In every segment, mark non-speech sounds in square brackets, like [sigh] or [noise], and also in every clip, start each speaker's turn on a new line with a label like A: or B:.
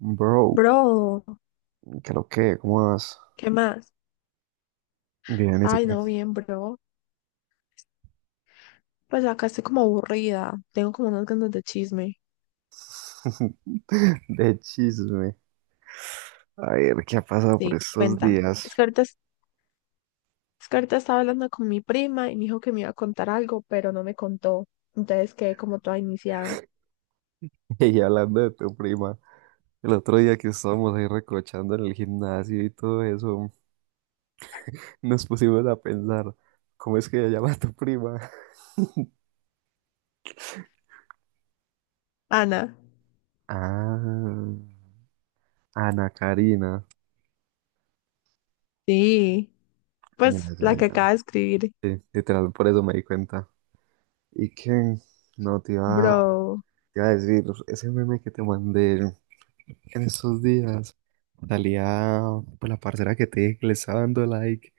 A: Bro,
B: Bro,
A: creo que, ¿cómo vas?
B: ¿qué más?
A: Bien, ¿y tú
B: Ay,
A: qué?
B: no, bien, bro. Pues acá estoy como aburrida. Tengo como unas ganas de chisme.
A: [laughs] De chisme. A ver, ¿qué ha pasado por
B: Sí,
A: estos
B: cuenta.
A: días?
B: Es que ahorita estaba hablando con mi prima y me dijo que me iba a contar algo, pero no me contó. Entonces quedé como toda iniciada.
A: [laughs] Y hablando de tu prima, el otro día que estábamos ahí recochando en el gimnasio y todo eso, nos pusimos a pensar, ¿cómo es que ella llama a tu prima? [laughs]
B: Ana.
A: Ah, Ana Karina.
B: Sí.
A: Ya,
B: Pues
A: ya,
B: la que acaba
A: ya.
B: de escribir.
A: Sí, literal, por eso me di cuenta. ¿Y qué? No,
B: Bro.
A: te iba a decir, ese meme que te mandé. En esos días salía pues la parcera que te dije que le estaba dando like.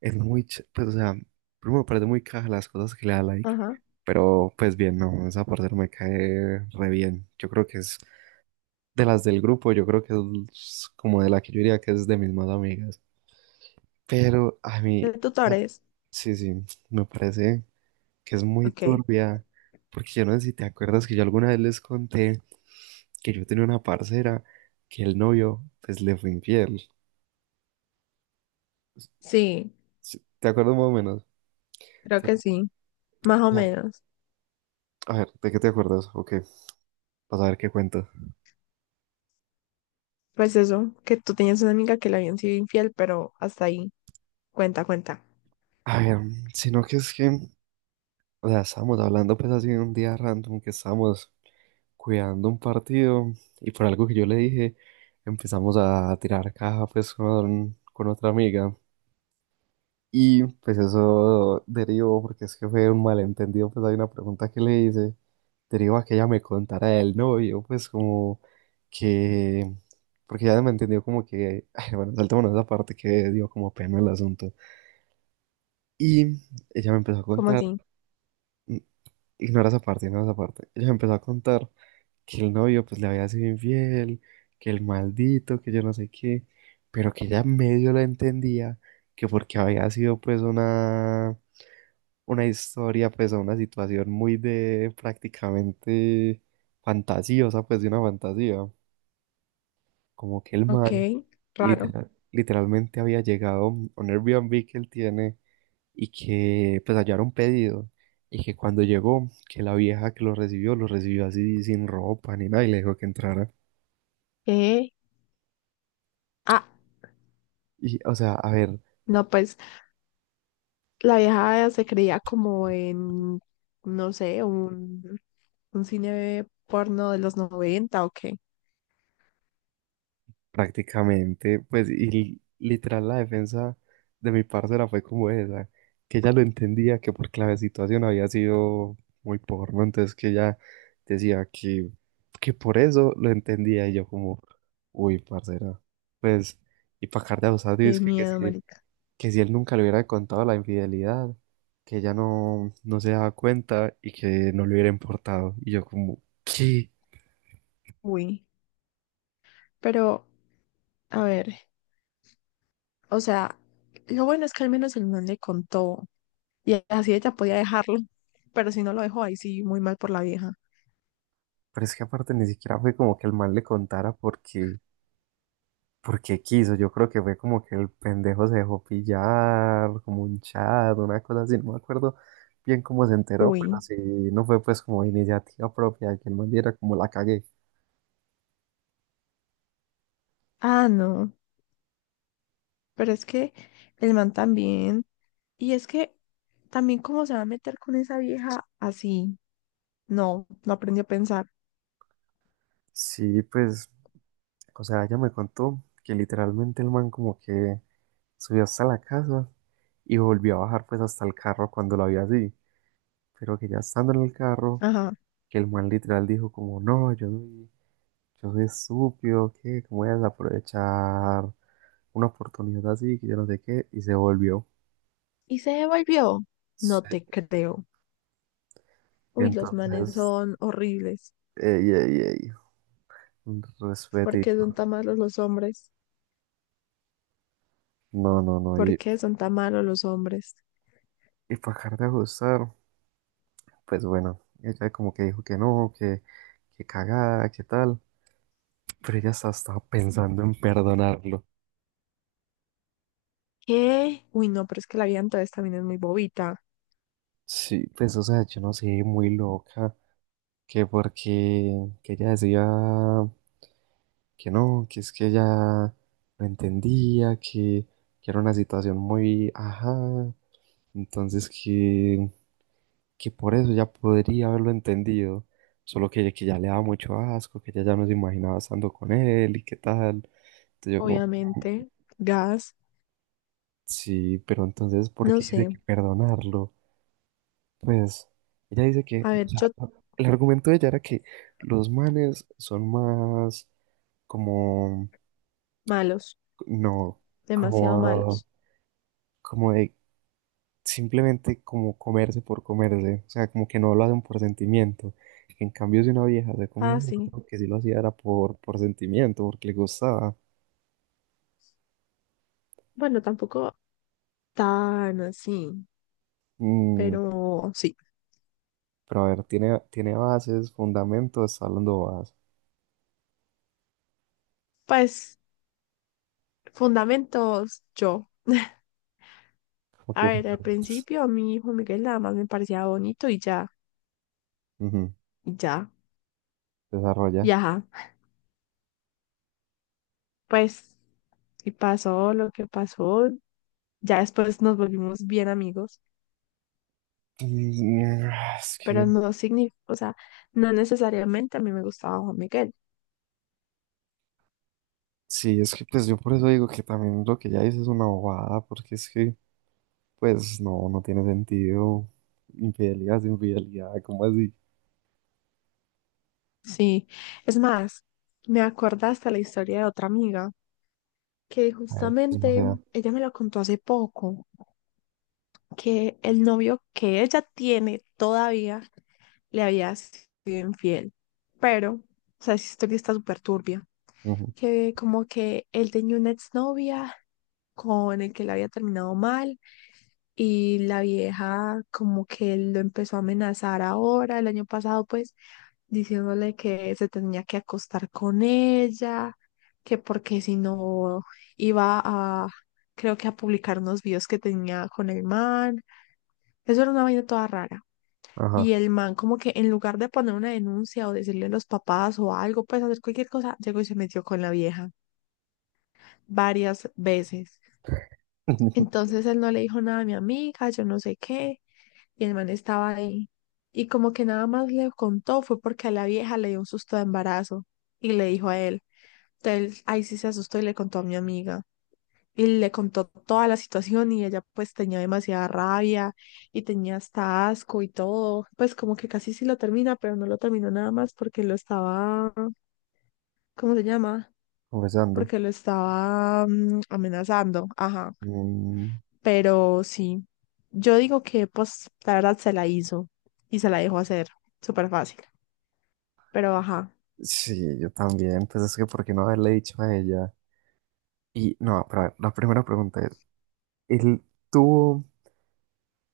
A: Es muy, pues o sea, primero me parece muy caja las cosas que le da like.
B: Ajá.
A: Pero pues bien, no, esa parcera me cae re bien. Yo creo que es de las del grupo, yo creo que es como de la que yo diría que es de mis más amigas. Pero a
B: ¿De
A: mí, la-
B: tutores?
A: sí, sí, me parece que es muy
B: Ok.
A: turbia. Porque yo no sé si te acuerdas que yo alguna vez les conté que yo tenía una parcera que el novio pues le fue infiel.
B: Sí,
A: Sí, ¿te acuerdas más o menos?
B: creo
A: Te-
B: que sí. Más o
A: ya,
B: menos.
A: a ver, ¿de qué te acuerdas? Ok, para saber qué cuento.
B: Pues eso, que tú tenías una amiga que le habían sido infiel, pero hasta ahí. Cuenta, cuenta.
A: A ver, sino que es que, o sea, estábamos hablando pues así un día random que estábamos cuidando un partido y por algo que yo le dije empezamos a tirar caja pues con otra amiga. Y pues eso derivó, porque es que fue un malentendido, pues hay una pregunta que le hice, derivó a que ella me contara del novio, pues como que, porque ya me entendió como que, [laughs] ay, bueno, saltémonos esa parte que dio como pena el asunto. Y ella me empezó a
B: ¿Cómo
A: contar,
B: así?
A: n- ignora esa parte, ella me empezó a contar que el novio pues le había sido infiel, que el maldito, que yo no sé qué, pero que ella medio la entendía, que porque había sido pues una historia, pues, o una situación muy de prácticamente fantasiosa, pues, de una fantasía. Como que el
B: Ok,
A: man
B: raro.
A: literalmente había llegado a un Airbnb que él tiene y que, pues, allá era un pedido. Y que cuando llegó, que la vieja que lo recibió así sin ropa ni nada y le dijo que entrara.
B: Eh, Ah,
A: Y, o sea, a ver.
B: no, pues la vieja se creía como no sé, un cine porno de los 90 o qué.
A: Prácticamente, pues, y literal la defensa de mi parcera fue como esa, que ella lo entendía que por clave situación había sido muy porno, entonces que ella decía que por eso lo entendía, y yo como, uy, parcera, pues, y para acá de abusado, y es
B: Qué miedo, marica.
A: que si él nunca le hubiera contado la infidelidad, que ella no, no se daba cuenta y que no le hubiera importado, y yo como, ¿qué?
B: Uy, pero, a ver, o sea, lo bueno es que al menos el man le contó y así ella podía dejarlo, pero si no lo dejó ahí sí, muy mal por la vieja.
A: Pero es que aparte ni siquiera fue como que el mal le contara porque quiso, yo creo que fue como que el pendejo se dejó pillar, como un chat, una cosa así, no me acuerdo bien cómo se enteró, pero
B: Uy,
A: sí, no fue pues como iniciativa propia de que el man diera como la cagué.
B: ah, no, pero es que el man también, y es que también cómo se va a meter con esa vieja así. No, no aprendí a pensar.
A: Sí, pues, o sea, ella me contó que literalmente el man como que subió hasta la casa y volvió a bajar pues hasta el carro cuando lo vio así, pero que ya estando en el carro,
B: Ajá.
A: que el man literal dijo como, no, yo soy yo. Entonces supo que cómo iban a aprovechar una oportunidad así, que yo no sé qué, y se volvió.
B: Y se devolvió. No
A: Sí.
B: te creo.
A: Y
B: Uy, los manes
A: entonces,
B: son horribles.
A: ey, ey, ey, un
B: ¿Por qué son
A: respetito.
B: tan malos los hombres?
A: No, no, no.
B: ¿Por qué son tan malos los hombres?
A: Y para acabar de ajustar, pues bueno, ella como que dijo que no, que cagada, que tal. Pero ella hasta estaba pensando en perdonarlo.
B: ¿Qué? Uy, no, pero es que la vida entonces también es muy bobita.
A: Sí, pues o sea, yo no sé, muy loca, que porque que ella decía, que no, que es que ella no entendía, que era una situación muy, ajá, entonces que por eso ya podría haberlo entendido, solo que ya le daba mucho asco, que ella ya no se imaginaba estando con él y qué tal. Entonces yo como,
B: Obviamente. Gas.
A: sí, pero entonces, ¿por
B: No
A: qué
B: sé.
A: dice que perdonarlo? Pues ella dice que,
B: A
A: o
B: ver,
A: sea,
B: yo
A: no, el argumento de ella era que los manes son más como,
B: malos.
A: no,
B: Demasiado
A: como
B: malos.
A: como de simplemente como comerse por comerse, o sea, como que no lo hacen por sentimiento. En cambio, si una vieja se comía,
B: Ah,
A: uno,
B: sí.
A: creo que sí lo hacía era por sentimiento, porque le gustaba.
B: Bueno, tampoco tan así,
A: Mm,
B: pero sí.
A: pero a ver, tiene bases, fundamentos, está hablando bases.
B: Pues fundamentos yo.
A: Como
B: A
A: que
B: ver, al
A: fundamentos.
B: principio a mi hijo Miguel nada más me parecía bonito y ya,
A: Ujú,
B: y ya, y
A: desarrolla.
B: ajá. Pues, y pasó lo que pasó. Ya después nos volvimos bien amigos,
A: Y, ah, es que,
B: pero no significa, o sea, no necesariamente a mí me gustaba Juan Miguel.
A: sí, es que pues yo por eso digo que también lo que ya dices es una bobada, porque es que, pues no, no tiene sentido. Infidelidad es infidelidad, ¿cómo así?
B: Sí, es más, me acordé hasta la historia de otra amiga que
A: A ver, pues, no
B: justamente
A: sea.
B: ella me la contó hace poco que el novio que ella tiene todavía le había sido infiel. Pero, o sea, esa historia está súper turbia.
A: Ujú,
B: Que como que él tenía una exnovia con el que le había terminado mal y la vieja como que lo empezó a amenazar ahora, el año pasado, pues, diciéndole que se tenía que acostar con ella, que porque si no iba a, creo que a publicar unos videos que tenía con el man. Eso era una vaina toda rara.
A: ajá.
B: Y el man como que en lugar de poner una denuncia o decirle a los papás o algo, pues hacer cualquier cosa, llegó y se metió con la vieja varias veces.
A: [laughs]
B: Entonces él no le dijo nada a mi amiga, yo no sé qué, y el man estaba ahí. Y como que nada más le contó fue porque a la vieja le dio un susto de embarazo y le dijo a él. Entonces ahí sí se asustó y le contó a mi amiga. Y le contó toda la situación y ella pues tenía demasiada rabia y tenía hasta asco y todo. Pues como que casi sí lo termina, pero no lo terminó nada más porque lo estaba, ¿cómo se llama?
A: Comenzando.
B: Porque lo estaba amenazando. Ajá.
A: Mm,
B: Pero sí, yo digo que pues la verdad se la hizo y se la dejó hacer. Súper fácil. Pero ajá,
A: sí, yo también. Pues es que, ¿por qué no haberle dicho a ella? Y no, pero a ver, la primera pregunta es, él tuvo,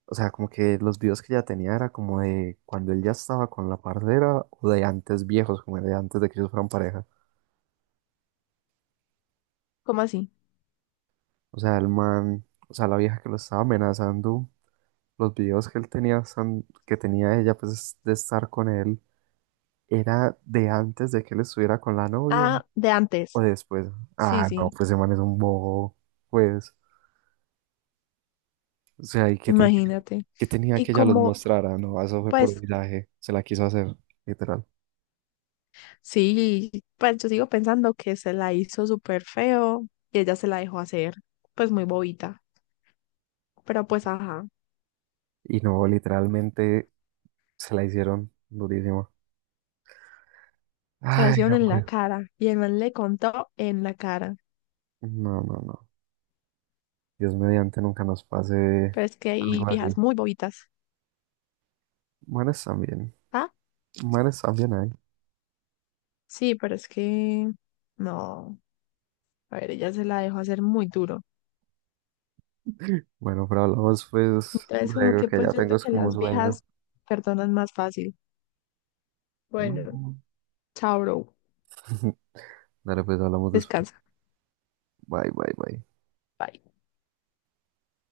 A: o sea, como que los videos que ella tenía era como de cuando él ya estaba con la parcera o de antes viejos, como de antes de que ellos fueran pareja.
B: ¿cómo así?
A: O sea, el man, o sea, la vieja que lo estaba amenazando, los videos que él tenía, que tenía ella, pues de estar con él, era de antes de que él estuviera con la novia.
B: Ah, de
A: O
B: antes.
A: después,
B: Sí,
A: ah, no,
B: sí,
A: pues ese man es un bobo, pues, o sea, ¿y qué,
B: imagínate.
A: qué tenía
B: Y
A: que ella los
B: como,
A: mostrara? No, eso fue por
B: pues
A: un viaje, se la quiso hacer, literal.
B: sí, pues yo sigo pensando que se la hizo súper feo y ella se la dejó hacer, pues muy bobita. Pero pues ajá,
A: Y no, literalmente se la hicieron durísimo.
B: se la
A: Ay,
B: hicieron en la
A: hombre,
B: cara y el man le contó en la cara.
A: no, no, no, Dios mediante nunca nos pase
B: Pero es que hay
A: algo así.
B: viejas muy bobitas.
A: Manes también,
B: Ah,
A: manes también hay.
B: sí, pero es que no. A ver, ella se la dejó hacer muy duro.
A: Bueno, pero hablamos pues
B: Entonces, como
A: luego
B: que
A: que ya
B: pues yo
A: tengo
B: siento
A: es
B: que
A: como un
B: las
A: sueño.
B: viejas perdonan más fácil. Bueno,
A: No.
B: chao, bro.
A: [laughs] Dale, pues hablamos después.
B: Descansa.
A: Bye, bye, bye.
B: Bye.